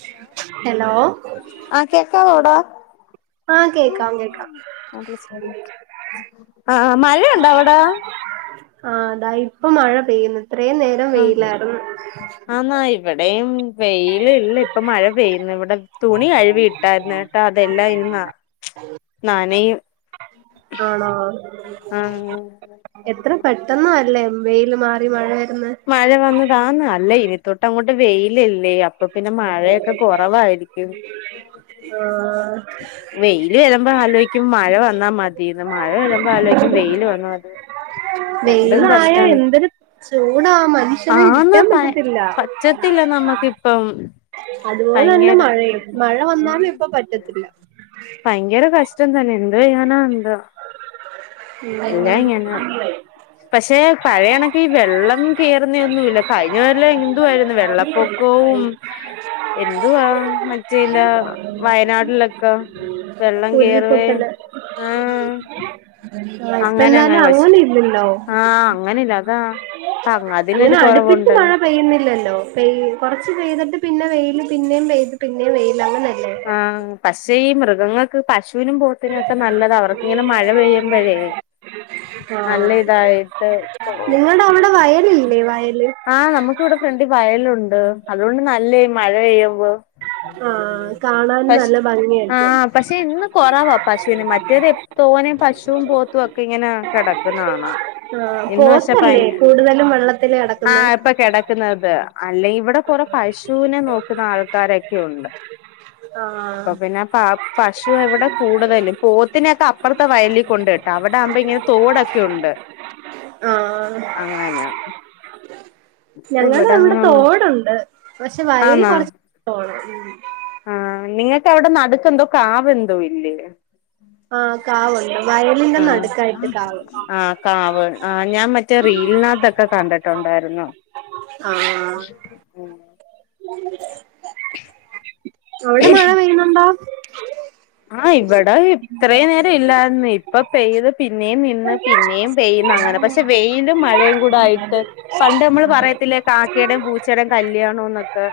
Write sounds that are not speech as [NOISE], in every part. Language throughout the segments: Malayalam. ഹലോ ഹലോ ആഹ് കേക്കാവോടാ ആ കേക്കാം കേക്കാം ആഹ് മഴയുണ്ടോ അവിടെ ആഹ് ഇതാ ഇപ്പ മഴ പെയ്യുന്നു ഇത്രയും നേരം ആഹ് വെയിലായിരുന്നു ആന്നാ ഇവിടെയും വെയില് ഇല്ല ഇപ്പ മഴ പെയ്യുന്നു ഇവിടെ തുണി കഴുവിയിട്ടായിരുന്നട്ടോ അതെല്ലാം ഇനി നനയും ആണോ ആഹ് എത്ര പെട്ടന്ന അല്ലേ വെയിൽ മാറി മഴ വരുന്നേ മഴ വന്നതാന്ന അല്ല ഇനി തൊട്ട് അങ്ങോട്ട് വെയിലല്ലേ അപ്പൊ പിന്നെ മഴയൊക്കെ കൊറവായിരിക്കും ആഹ് വെയില് വരുമ്പോ ആലോയ്ക്കും മഴ വന്നാ മതിന്ന് മഴ വരുമ്പോ ആലോയ്ക്കും വെയില് വന്നാ മതി രണ്ടും വെയിലായ കഷ്ടാണ് എന്തൊരു ചൂടാ മനു ആ സമയം ആന്ന് നിക്കാൻ പ പറ്റത്തില്ല പറ്റത്തില്ല നമ്മക്കിപ്പം അതുപോലെ തന്നെ ഭയങ്കര മഴയും മഴ ഉം വന്നാലും ഇപ്പ പറ്റത്തില്ല ഭയങ്കര കഷ്ടം തന്നെ എന്തു ചെയ്യാന എന്തോ എല്ലാ ഇങ്ങന പക്ഷെ പഴയ കണക്ക് വെള്ളം കേറുന്നഒന്നുല്ലാ കഴിഞ്ഞ കൊല്ലം എന്തുവായിരുന്നു വെള്ളപ്പൊക്കവും എന്തുവാ മറ്റേല്ല വയനാടിലൊക്കെ വെള്ളം കേറവെ ഉരുൾപൊട്ടല് ആഹ് ആ ഇപ്പ അങ്ങനെ എന്തായാലും അങ്ങനെ പക്ഷെ ഇല്ലല്ലോ ആഹ് അങ്ങനെല്ല അങ്ങനെ അടുപ്പിച്ച് മഴ പെയ്യുന്നില്ലല്ലോ പെയ് കുറച്ച് പെയ്തിട്ട് പിന്നെ വെയില് പിന്നെയും പെയ്ത് പിന്നേം വെയില് അങ്ങനെയല്ലെ ആഹ് പക്ഷേ ഈ മൃഗങ്ങൾക്ക് പശുവിനും പോ ത്തിനൊക്കെ നല്ലതാ അവർക്ക് ഇങ്ങനെ മഴ പെയ്യുമ്പഴേ ആഹ് നല്ല ഇതായിട്ട് പോവും നിങ്ങടെ അവിടെ വയലില്ലേ വയല് ആഹ് നമുക്കിവിടെ ഫ്രണ്ടിൽ വയലുണ്ട് അതുകൊണ്ട് നല്ല മഴ പെയ്യുമ്പോ ആഹ് കാണാൻ പശു നല്ല ഭംഗിയായിരിക്കും ആഹഹ് പക്ഷേ ഇന്ന് കൊറവാ പശുവിനെ മറ്റേത് തോനേ പശുവും പോത്തുവൊക്കെ ക്കെങ്ങനെ കിടക്കുന്ന കാണാം ആഹ് എന്നുവെച്ച ഇപ്പൊ പോത്തല്ലേ കൂടുതലും വെള്ളത്തില് കിടക്കുന്നേ ആഹ് ഇപ്പ കെടക്ക ക്കുന്നത് അല്ലെങ്കി ഇവിടെ കൊറ പശുവിനെ നോക്കുന്ന ആൾക്കാരൊക്കെയുണ്ട് ആഹ് അപ്പൊ പിന്നെ പ പശു ഇവിടെ കൂടുതലും പോത്തിനക്കെ അപ്പുറത്തെ വയലിൽ കൊണ്ട് ഇട്ട് അവിടെ ആവുമ്പോ ഇങ്ങനെ തോടൊക്കെ ഉണ്ട് ആഹ് അങ്ങനെ ഞങ്ങളെ ഇവിടെ അവിടെ അങ്ങനൊന്നും തോടുണ്ട് പക്ഷെ വയൽ ആന്നാ കൊറച് പോണം ഉം ആഹ് നിങ്ങക്ക് അവിടെ നടുക്കെന്തോ കാവെന്തോ ഇല്ലേ ആഹ് കാവുണ്ട് വയലിന്റെ ആഹ് നടുക്കായിട്ട് കാവ് ആഹ് കാവ് ആ ഞാൻ മറ്റേ റീൽനാത്തോക്കെ കണ്ടിട്ടുണ്ടായിരുന്നു [UNINTELLIGIBLE] വിഷേകരം ആ [INAUDIBLE] അവിടെ മഴ പെയ്യണുണ്ടോ? ആഹ് ഇവിടെ ഇത്രയും നേരം ഇല്ലായിന്ന് ഇപ്പൊ പെയ്ത് പിന്നയും നി ന്ന് പിന്നെയും പെയ്യുന്ന അങ്ങനെ പക്ഷെ വെയിലും മഴയും കൂടെ ആയിട്ട് പണ്ട് നമ്മള് പറയത്തില്ലേ കാക്കടേം പൂച്ചേടേം കല്യാണന്നൊക്കെ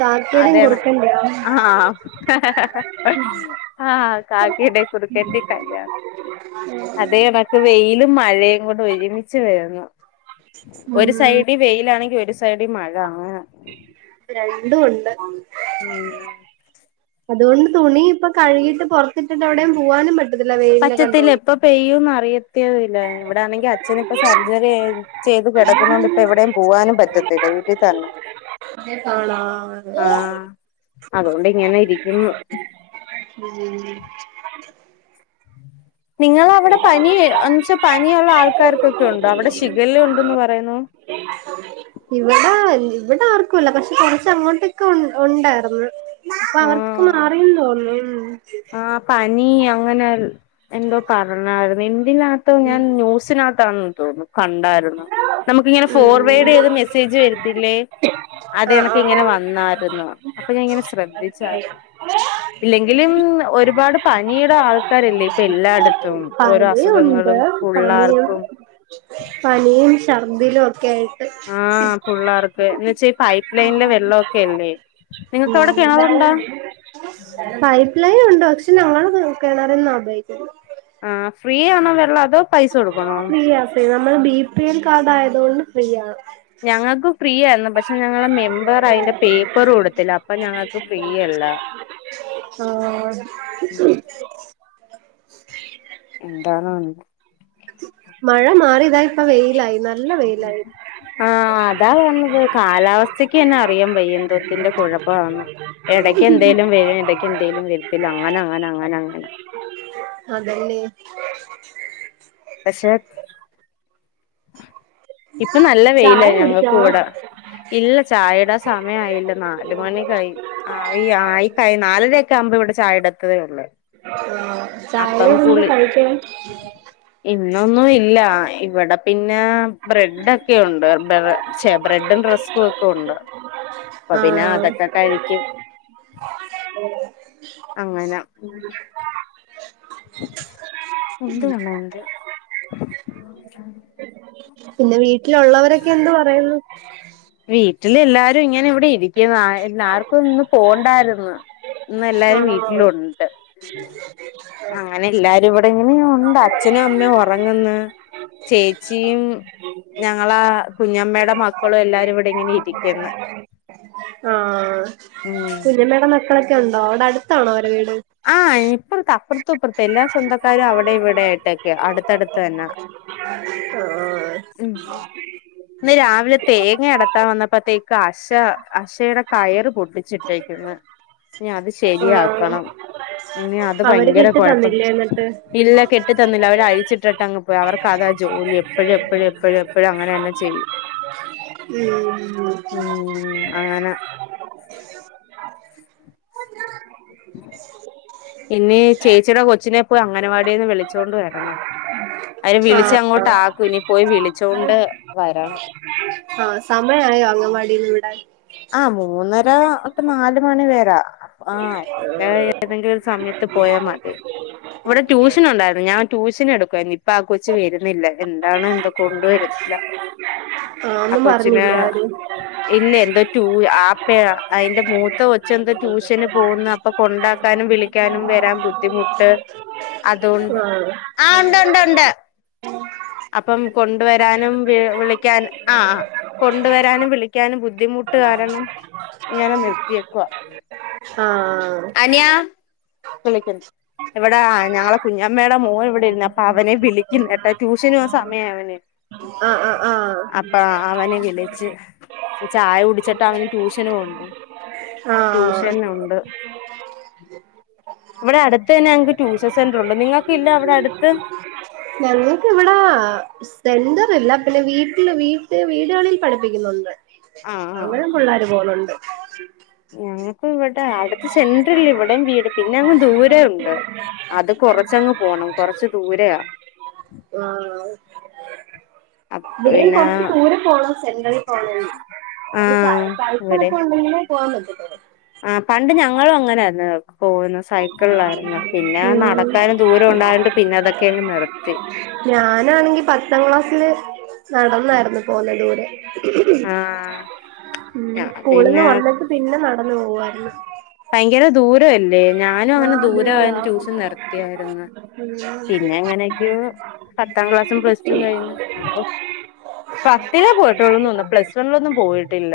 കാക്കേടേം കുർക്കന്റേം ആഹ് ആഹ് കാക്കേടേം കുർക്കന്റേം കല്യാണം അതെ അതെകണക്ക് വെയിലും മഴേ കൂടെ ഒരുമിച്ച് വെര്ന്നു ഒരു സൈഡി വെയിലാണെങ്കി ഒരു സൈഡി മഴ അങ്ങനെ രണ്ടു ഒണ്ട് ഉം അതോണ്ട് തുണിപ്പൊ കഴുകിട്ട് പൊറത്തിട്ടിട്ട് എവടേം പോവാനും പറ്റ പറ്റത്തില്ല എപ്പ പെയ്യൂന്ന് അറിയത്തില്ല ഇവിടാണെങ്കി അച്ഛനിപ്പം സർജറി കയ് ചെയ്ത് കെടക്കുന്നോണ്ട് ഇപ്പെവടേം പോവാനും പറ്റത്തില്ല വീട്ടിതന്നെ ആണോ ആഹ് അതോണ്ട്ങ്ങനെ ഇരിക്കിന്നു ആഹ് നിങ്ങളവടെ പനി എന്നച്ചാ പനിയുള്ള ആൾക്കാർക്കൊക്കെ ഒണ്ടോ അവടെ ഷിഗല്ല ഉണ്ടെന്ന് പറയുന്നു [INAUDIBLE] ഇവടെ ഇവടെ ആർക്കുംല്ല പക്ഷെ കൊർച്ചങ്ങോട്ടൊക്കെ ഉണ്ടായിർന്ന് അപ്പൊ അവർക്കൊക്കെ ആഹ് മാറീ തോന്നു ഉം ആഹ് പനി അങ്ങനെ എന്തോ പറഞ്ഞാര്ന്നു എന്തിനകത്തോ ഞാൻ ന്യൂസിന ത്താ തോന്നുന്നു കണ്ടാര്ന്നു നമ്മക്ക്ങ്ങനെ ഉം ഫോർവേർഡെയ്ത് മെസ്സേജ് വെരത്തില്ലേ ആ ആ ആ അതെനക്ക്ങ്ങനെ വന്ന് ന്നാര്ന്നു അപ്പൊ ഞാ ഇങ്ങനെ ശ്രദ് [UNINTELLIGIBLE] ഇല്ലെങ്കിലും ഒരുപാട് പനിടെ ആൾക്കാരല്ലേ ഇപ്പെല്ലാടെ ത്തും ഓരോ പനിയുണ്ട് അസുഖങ്ങളും പനിയും പുള്ളാർക്കും പനിയും ശർദിലൊക്കായിട്ട് ആഹ് പുള്ളാർക്ക് എന്ന്വച്ചാ പൈപ്പ് ലൈൻലെ വെള്ളൊക്കല്ലേ നിങ്ങക്ക് അവടെ ഉം കിണറുണ്ടോ പൈപ്പ് ലൈൻ ഉണ്ട് പക്ഷെ ഞങ്ങള് കെണറീന്നാ ഉപയോഗിക്കുന്നെ ആ ഫ്രീ ആണോ വെള്ളം അതോ പൈസ കൊടുക്കണോ ഫ്രീയാ ഫ്രീ നമ്മള് ബി പി എൽ കാർഡായതോണ്ട് ഫ്രീയ ഞങ്ങക്കും ഫ്രീയാന്നു പക്ഷെ ഞങ്ങളെ മെമ്പറയ്ന്റെ പേപ്പറൊട്ത്തില്ല അപ്പൊ ഞങ്ങക്ക് ഫ്രീയല്ല ആഹ് എന്താണ് മഴ മാറി താ ഇപ്പ വെയിലായി നല്ല വെയിലായി ആ അതാ പർഞത് കാലാവസ്ഥക്കെന്നെ അറിയാം പെയ്യന്തോത്തിന്റെ കുഴപ്പാന്ന് എടയ്ക്കെന്തേലും വെരും എടയ്ക്കെന്തേലും വെര്ത്തില്ല അങ്ങനങ്ങനങ്ങനങ്ങനെ അതെന്നെ പക്ഷെ ഇപ്പൊ നല്ല വെയില ചായ കുടിച്ചോ ഞങ്ങക്കവടെ ഇല്ല ചായേടെ സമയായില്ല നാല് മണി കഴ് ആ ഈ ആ കൈ നാലരൊക്കാകുമ്പോ ഇവടെ ചായടത്തതേ ഒള്ളൂ ആ ചായ [UNINTELLIGIBLE] ഇന്നൊന്നും ഇല്ല ഇവടെ പിന്നെ ബ്രടൊക്കെ ഒണ്ട് ബെ ബെ ചെ ബ്രെഡും റെസ്കൊക്കെ ഒണ്ട് അപ്പൊ പിന്നാ അതൊക്കെ കഴിക്കും ഓ അങ്ങനെ ഉണ്ട് [UNINTELLIGIBLE] പിന്നെ വീട്ടിലുള്ളവരൊക്കെ എന്ത് പറയുന്നു? വീട്ടില് എല്ലാരും ഇങ്ങനെ ഇവിടെ ഇരി ക്കുന്നു എല്ലാ ആർക്കും ഇന്ന് പോണ്ടായിരുന്നു. ഇന്ന് എല്ലാരും ആണോ വീട്ടിലുണ്ട്. [INAUDIBLE] അങ്ങനെ എല്ലാരും ഇവിടെ ഇങ്ങനെ ഉണ്ട്. അച്ഛനും അമ്മയും ഒറങ്ങന്ന്. ചേച്ചിം ഞങ്ങള കുഞ്ഞമ്മയുടെ മക്കളും എല്ലാരും ഇവിടെ ഇങ്ങനെ ഇരിക്കന്ന് ഉം. കുഞ്ഞമ്മയുടെ മക്കളൊക്കെ ഉണ്ടോ അവിടേ അടുത്താണോ അവര വീട്? ആഹ് ഇപ്പുറത്തെ, അപ്പുറത്തും ഇപ്പുറത്തും എല്ലാ സ്വന്തക്കാരും അവിടെ ഇവിടായിട്ടൊക്കെ അടുത്തടുത്ത് തന്നാ. ഓഹ്. ഇന്ന് രാവിലെ തേങ്ങ എടത്താൻ വന്നപ്പോത്തേക്ക് അശ അശയുടെ കയറ് പൊട്ടിച്ചിട്ടേക്ക്ന്ന്. ഇനി അത് ആഹ് ശെരിയാക്കണം. ഇനി അത് അവര് ഭയങ്കര കെട്ടി കൊഴപ്പ തന്നില്ലേ എന്നിട്ട് ഇല്ല കെട്ടി തന്നില്ല അവര് അഴിച്ചിട്ടിട്ട അങ്ങ് പോയി. അവർക്ക് അതാ ജോലി എപ്പഴും എപ്പഴും എപ്പഴും എപ്പഴും അങ്ങനെ തന്നെ ചെയ്യും. ഉം ഉം അങ്ങന. പിന്നേ ചേച്ചിയുടെ കൊച്ചിനെ പോയി അംഗനവാടിന്ന് വിളിച്ചൊണ്ട് വരണം. അവര് വിളിച്ച ആഹ് അങ്ങോട്ട് ആഹ് ആക്കും. ഇനി പോയി വിളിച്ചൊണ്ട് വരണം. ആഹ് സമയ ആയോ അങ്കൻവാടിന്ന് വിടാൻ. ആ മൂന്നര ഒട്ട് നാല് മണി വരാ. ആഹ് പിന്നെ ഏതെങ്കിലും ഒരു സമയത്ത് പോയാ മതി. ഇവിടെ ട്യൂഷൻ ഉണ്ടായിരുന്നു, ഞാൻ ട്യൂഷൻ എടുക്കുവായിരുന്നു ഇപ്പൊ ആ കൊച്ച് വരുന്നില്ല. എന്താണ് എന്തോ കൊണ്ടുവരുന്നില്ല. ആഹ് ആ ഒന്നും കൊച്ചിന് പറഞ്ഞില്ലേ അവര് ഇല്ല എന്ത് [UNINTELLIGIBLE] അയിന്റെ മൂത്ത കൊച്ച് എന്താ ട്യൂഷന് പോകുന്നു അപ്പൊ കൊണ്ടാക്കാനും വിളി ക്കാനും വരാൻ ബുദ്ധിമുട്ട് അതൊണ്ട്, ആഹ് [INAUDIBLE] അപ്പം കൊണ്ടുവരാനും വി വിളിക്കാനും ആഹ്. കൊണ്ടുവരാനും വിളിക്കാനും ബുദ്ധിമുട്ട് കാരണം ഇങ്ങനെ നിർത്തിയേക്കുവ. ആഹ് [INAUDIBLE] ഇവിടെ ഞങ്ങളെ കുഞ്ഞമ്മയുടെ മോൻ ഇവിടെ ഇരുന്ന്. അപ്പൊ അവനെ വിളിക്കുന്നു ഏട്ടാ ട്യൂഷന് പോവാൻ സമയം അവന്. ആഹ് ആഹ് ആഹ് അപ്പാ അവനെ വിളിച്ച്. ചായ കുടിച്ചിട്ട് അവന് ട്യൂഷന് പോണ്ടേ. ആഹ് ട്യൂഷൻ ഉണ്ട്. ഇവിടെ അടുത്ത് തന്നെ ഞങ്ങക്ക് ട്യൂഷൻ സെന്ററുണ്ട്, നിങ്ങൾക്ക് ഇല്ല അവിടെ അടുത്ത്? ഞങ്ങൾക്ക് ഇവിടാ സെന്ററില്ല, പിന്നെ വീട്ടില് വീട്ടി വീടുകളിൽ പഠിപ്പിക്കുന്നുണ്ട്. ആഹ് [UNINTELLIGIBLE] ആഹ് പിള്ളേര് പോന്ന്ണ്ട്. ഞങ്ങക്ക് ഇവിടെ അടുത്ത് സെന്ററില്ല ഇവിടെയും വീട് പിന്നെ അങ്ങ് ദൂരെ ഉണ്ട്. അത് കൊറച്ചങ്ങ് പോണം കൊറച്ച് ദൂരയാ. ആഹ്. അപ്പ ഇവിടയും പിന്നെ കൊറച്ച് ദൂരെ പോണം സെന്ററിൽ പോണങ്കി. ഒരു സൈ ആഹ് സൈക്കിള്ക്കെ ഉണ്ടങ്കിലെ പോവാൻ പറ്റത്തൊളു. ആ പണ്ട് ഞങ്ങളും അങ്ങനെ ആയിരുന്നു പോവുന്നെ സൈക്കിളിലായിരുന്നു. പിന്നെ ഉം നടക്കാനും ദൂരം ഉണ്ടായോണ്ട് പിന്നെ അതൊക്കെ അങ്ങ് നിർത്തി. ഞാനാണെങ്കി പത്താം ക്ലാസ്സില് നടന്നായിരുന്നു പോവുന്നെ ദൂരെ. ആഹ് ഉം ഞാൻ സ്കൂളിൽന്ന് പിന്നെ വന്നിട്ട് പിന്നെ നടന്നു പോവായിരുന്നു. ഭയങ്കര ദൂരല്ലേ ഞാനും അങ്ങനെ ആഹ് ദൂരം ദൂരാ ആയോണ്ട് ട്യുഷൻ നിർത്തിയായിരുന്നു. പിന്നെ എങ്ങനെയൊക്കെ പത്താം ക്ലാസ്സും പ്ലസ് ടു കഴിഞ്ഞു അപ്പോ പത്തിലേ പോയിട്ടുള്ളൂ എന്ന് തോനുന്നു പ്ലസ് വണിലൊന്നും പോയിട്ടില്ല.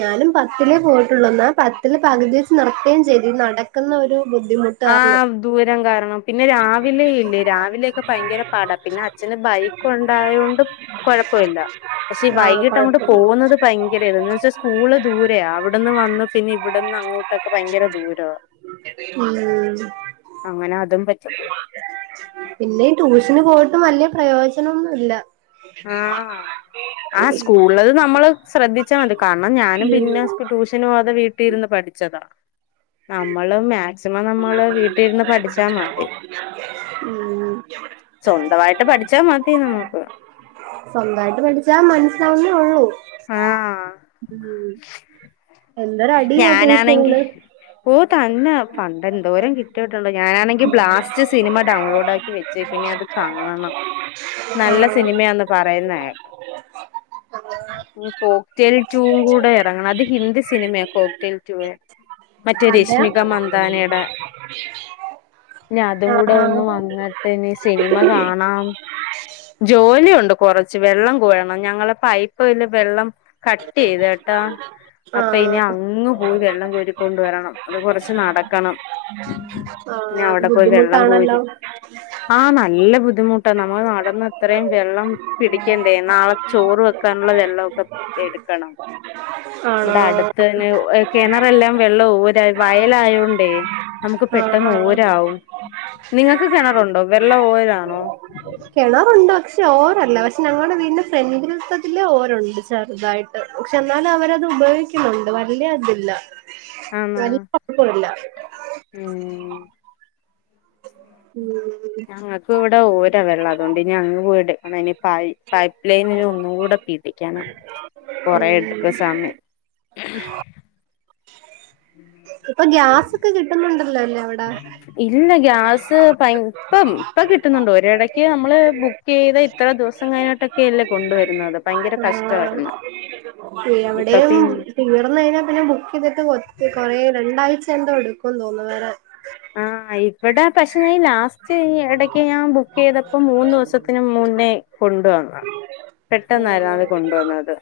ഞാനും പത്തിലേ പോയിട്ടുള്ളൂ എന്നാ പത്തില് പകുതി വെച്ച് നിർത്തുകയും ചെയ്തു. ഈ നടക്കുന്ന ഒരു ബുദ്ധിമുട്ട് കാരണം ആഹ് ദൂരം കാരണം പിന്നെ രാവിലെ ഇല്ലേ രാവിലെയൊക്കെ ഭയങ്കര പാടാ പിന്നെ അച്ഛന് ബൈക്ക് ഉണ്ടായതൊണ്ട് കുഴപ്പമില്ല പക്ഷേ ആഹ് വൈകീട്ട് അങ്ങോട്ട് കൊഴപ്പല്ല പോകുന്നത് ഭയങ്കര ഇത് ഇന്ന് വെച്ചാ സ്കൂള് ദൂരെയ അവിടുന്ന് വന്നു പിന്നെ ഇവിടന്ന് അങ്ങോട്ടൊക്കെ ഭയങ്കര ദൂരവ. ഉം. അങ്ങനെ അതും പറ്റത്തില്ല പിന്നെ ഈ ട്യൂഷന് പോയിട്ടും വലിയ പ്രയോജനം ഒന്നും ഇല്ല. ഉം. ഉള്ളത് നമ്മള് ശ്രദ്ധിച്ചാൽ മതി കാരണം ഞാനും പിന്നെ ട്യൂഷനു പോവാതെ വീട്ടിലിരുന്ന് പഠിച്ചതാ. നമ്മള് മാ ഉം സ്വന്തമായിട്ട് പഠിച്ച മതി നമ്മുക്ക്. സ്വന്തമായിട്ട് പഠിച്ചാ മനസ്സിലാവുന്നേ ഉള്ളൂ. ആഹ് എന്തൊരടിയാ ഞാനാണെങ്കിൽ ട്യൂഷനില് ഓ തന്ന പണ്ടെന്തോരം കി ട്ടീട്ടുണ്ട് ഞാനാണെങ്കിൽ ബ്ലാസ്റ്റ് സിനിമ ഡൌൺലോഡ് അക്കി വെച്ചെക്കുന്ന് ഇനി അത് കാണണം. നല്ല സിനിമയാന്ന്‌ പറയുന്ന കേക്കാം ഇനി കോക്ക് ടെയിൽ ടുവും കൂടി ഇറങ്ങണം അത് ഹിന്ദി സിനിമയ കോക് ടെയിൽ ടു വേ മറ്റേ അതെയാ രശ്മിക മന്താനേടെ ഇനി അതും കൂടെ ആഹ് ഒന്ന് വന്നിട്ട് ഇനി സിനിമ കാണാം ജോലിയുണ്ട് കൊറച്ച് വെള്ളം കോരണം ഞങ്ങളെ പൈപ്പ്ല് വെള്ളം കട്ട് ചെയ്ത് കേട്ട അപ്പൊ ഇനി ആഹ് അങ്ങ് പോയി വെള്ളം കോരിക്കൊണ്ട് വരണം അത് കൊറച്ച് നടക്കണം. ആഹ് പിന്നെ അത് ബുദ്ധിമുട്ടാണല്ലോ ആഹ് നല്ല ബുദ്ധിമുട്ടാ നമ്മള് നടന്ന് ത്രയും വെള്ളം പിടിക്കണ്ടേ നാളെ ചോറ് വെക്കാനുള്ള വെള്ളവൊക്കെ എടുക്കണം [INAUDIBLE] വ്ടെ അടുത്ത്തന്നെ ഉ കിണറെല്ലാം വെള്ളവും ഓരായി വയലായോണ്ടേയ് നമുക്ക് ആഹ് പെട്ടെന്ന് ആഹ് ഓരാവും നിങ്ങക്ക് കെണറുണ്ടോ വെള്ളം ഓരാണോ? കെണറുണ്ട് പക്ഷെ ഓരല്ല പക്ഷെ ഞങ്ങടെ വീടിന്റെ ഫ്രണ്ട്ൽത്തതില് ഓരുണ്ട് ചെറുതായിട്ട് പക്ഷെ എന്നാലും അവരത് ഉപയോഗിക്കുന്നുണ്ട് വല്ല്യ അതില്ല ആന്നാ ഒന്നുല്ല ഉം [INAUDIBLE] ഞങ്ങക്ക് ഇവിടെ ഓരാ വെള്ളം അതുകൊണ്ട് ഇനി അങ്ങ് പോയെടുക്കണം ഇനി പൈ പൈപ്പ് ലൈൻ ന് ഒന്നു കൂടെ പി ടിക്കണം കൊറേ എടുക്ക് സമ [UNINTELLIGIBLE] ഇപ്പൊ ഗ്യാസൊക്കെ കിട്ടുന്നുണ്ടല്ലോ ല്ലേ അവിട? ഇല്ല ഗ്യാസ് പയ് ഇപ്പം ഇപ്പ കിട്ടുന്നുണ്ട്. ഒരെടക്ക് നമ്മള് ബു ക്കെയ്താ ഇത്ര ദിവസം കഴിഞ്ഞിട്ടൊക്കെയല്ലേ കൊണ്ടുവരുന്നത്. ഭയങ്കര ആഹ് കഷ്ടവായിരുന്ന്. എവിടെയും തീർന്ന് കഴിഞ്ഞാൽ പിന്നെ ബുക്ക് ചെയ്തിട്ട് കൊ കൊറെ രണ്ടാഴ്ച എന്തോ എടുക്കുംന്ന് തോന്ന് വെരാൻ. ആഹ് ഇവിടെ പക്ഷെ ലാസ്റ്റ് ഈ ഇടക്ക് ഞാൻ ബുക്ക് ചെയ്തപ്പം മൂന്ന് ദിവസത്തിന് മുന്നേ കൊണ്ടുവന്ന പെട്ടെന്നായിരുന്നു അത് കൊണ്ട് വന്നത്.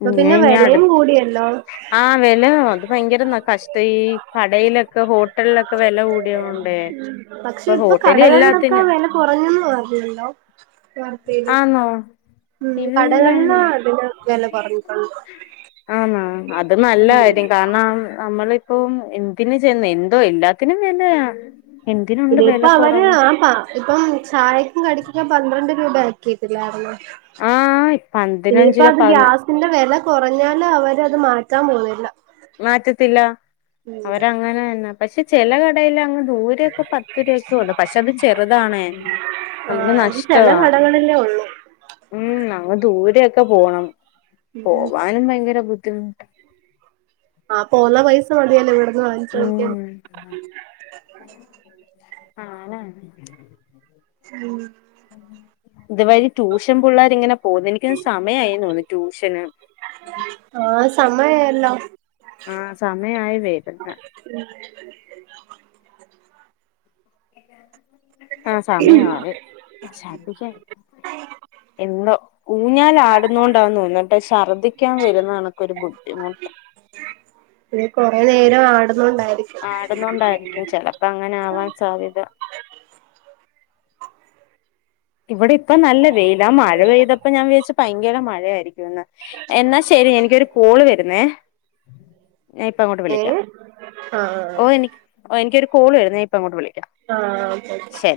ഇപ്പൊ പിന്നെ ഇഞ്ഞയിഞ്ഞാ അടുത്, വിലയും കൂടിയല്ലോ ആഹ് വെല അത് ഭയങ്കര ന കഷ്ട. ഈ കടയിലൊക്കെ ഹോട്ടലിലൊക്കെ വെല കൂടിയോണ്ട്. ഉം. പക്ഷെ ഇപ്പൊ കടകളിലൊക്കെ വെല കുറഞ്ഞന്ന് പറഞ്ഞല്ലോ. ആന്നോ [UNINTELLIGIBLE] ഇല്ല കടകളിലാ അതില് വെല കുറഞ്ഞിട്ട്ണ്ട്. ആന്നാ? അത് നല്ല കാര്യം. കാരണം നമ്മള് ഇപ്പം എന്തിന് ചെന്ന്, എന്തോ എല്ലാത്തിനും വെലയാ. ഇനിയിപ്പൊ അവര് ആ പ ഇപ്പം ചായക്കും കടിക്കൊക്കെ പന്ത്രണ്ട് രൂപ ആക്കീട്ടില്ലായിരുന്നോ? ആ പതിനഞ്ച് ഇനിയിപ്പ രൂപ അത് പതി ഗ്യാസിന്റെ വെല കൊറഞ്ഞാലു അവരത് മാറ്റാൻ പോന്നില്ല. മാറ്റത്തില്ല. അവരങ്ങനെ തന്നാ. പക്ഷെ ചെല കടയില് അങ്ങ് ദൂരെ ഇപ്പൊ പത്ത് രൂവക്കൂണ്ട്. പക്ഷെ അത് ചെറുതാണ്. ആ നമുക്ക് അത് ചില നഷ്ടവാ. കടകളിലേ ഉള്ളൂ ഉം അങ്ങ് ദൂരൊക്കെ പോണം. പോവാനും ഭയങ്കര ബുദ്ധിമുട്ട ആഹ് പോന്ന പൈസ മതിയല്ലോ ഇവിടുന്ന് വാങ്ങിച്ചൊട്ക്കാൻ. ആന ഉം. ഇതുവഴി ട്യൂഷൻ പുള്ളേര് ഇങ്ങനെ പോന്ന്. എനിക്ക് തോന്നു സമയായി തോന്നുന്ന് ട്യൂഷന്. ആഹ് സമയായല്ലോ. ആ സമയായി വരുന്ന് ഉം. എത ആഹ് സമയായി. ഓഹ് ശർദ്ധിക്കാൻ. എന്തോ. ഊഞ്ഞാലാടുന്നോണ്ടാ തോന്ന്, ശർദ്ദിക്കാൻ വരുന്ന കണക്ക് ഒരു ബുദ്ധിമുട്ട്. നീ കൊറെ നേരം ആടുന്നോണ്ടായിരിക്കും. ആടുന്നോണ്ടായിരിക്കും ചെലപ്പോ അങ്ങനെ ആവാൻ സാധ്യത. ഇവിടെ ഇപ്പം നല്ല വെയിലാ. മഴ പെയ്തപ്പോ ഞാൻ വിചാരിച്ചു ഭയങ്കര മഴയായിരി എന്നാ ശരി എനിക്കൊരു കോള് വരുന്നേ. ഞാനിപ്പൊ അങ്ങോട്ട് ഏ വിളിക്കാം. ആ ഓഹ് എനി ഓഹ് എനിക്കൊരു കോള് വരുന്നേ. ഞാൻ ഇപ്പ അങ്ങോട്ട് വിളിക്കാം. ആഹ് അതെയതെ ശരി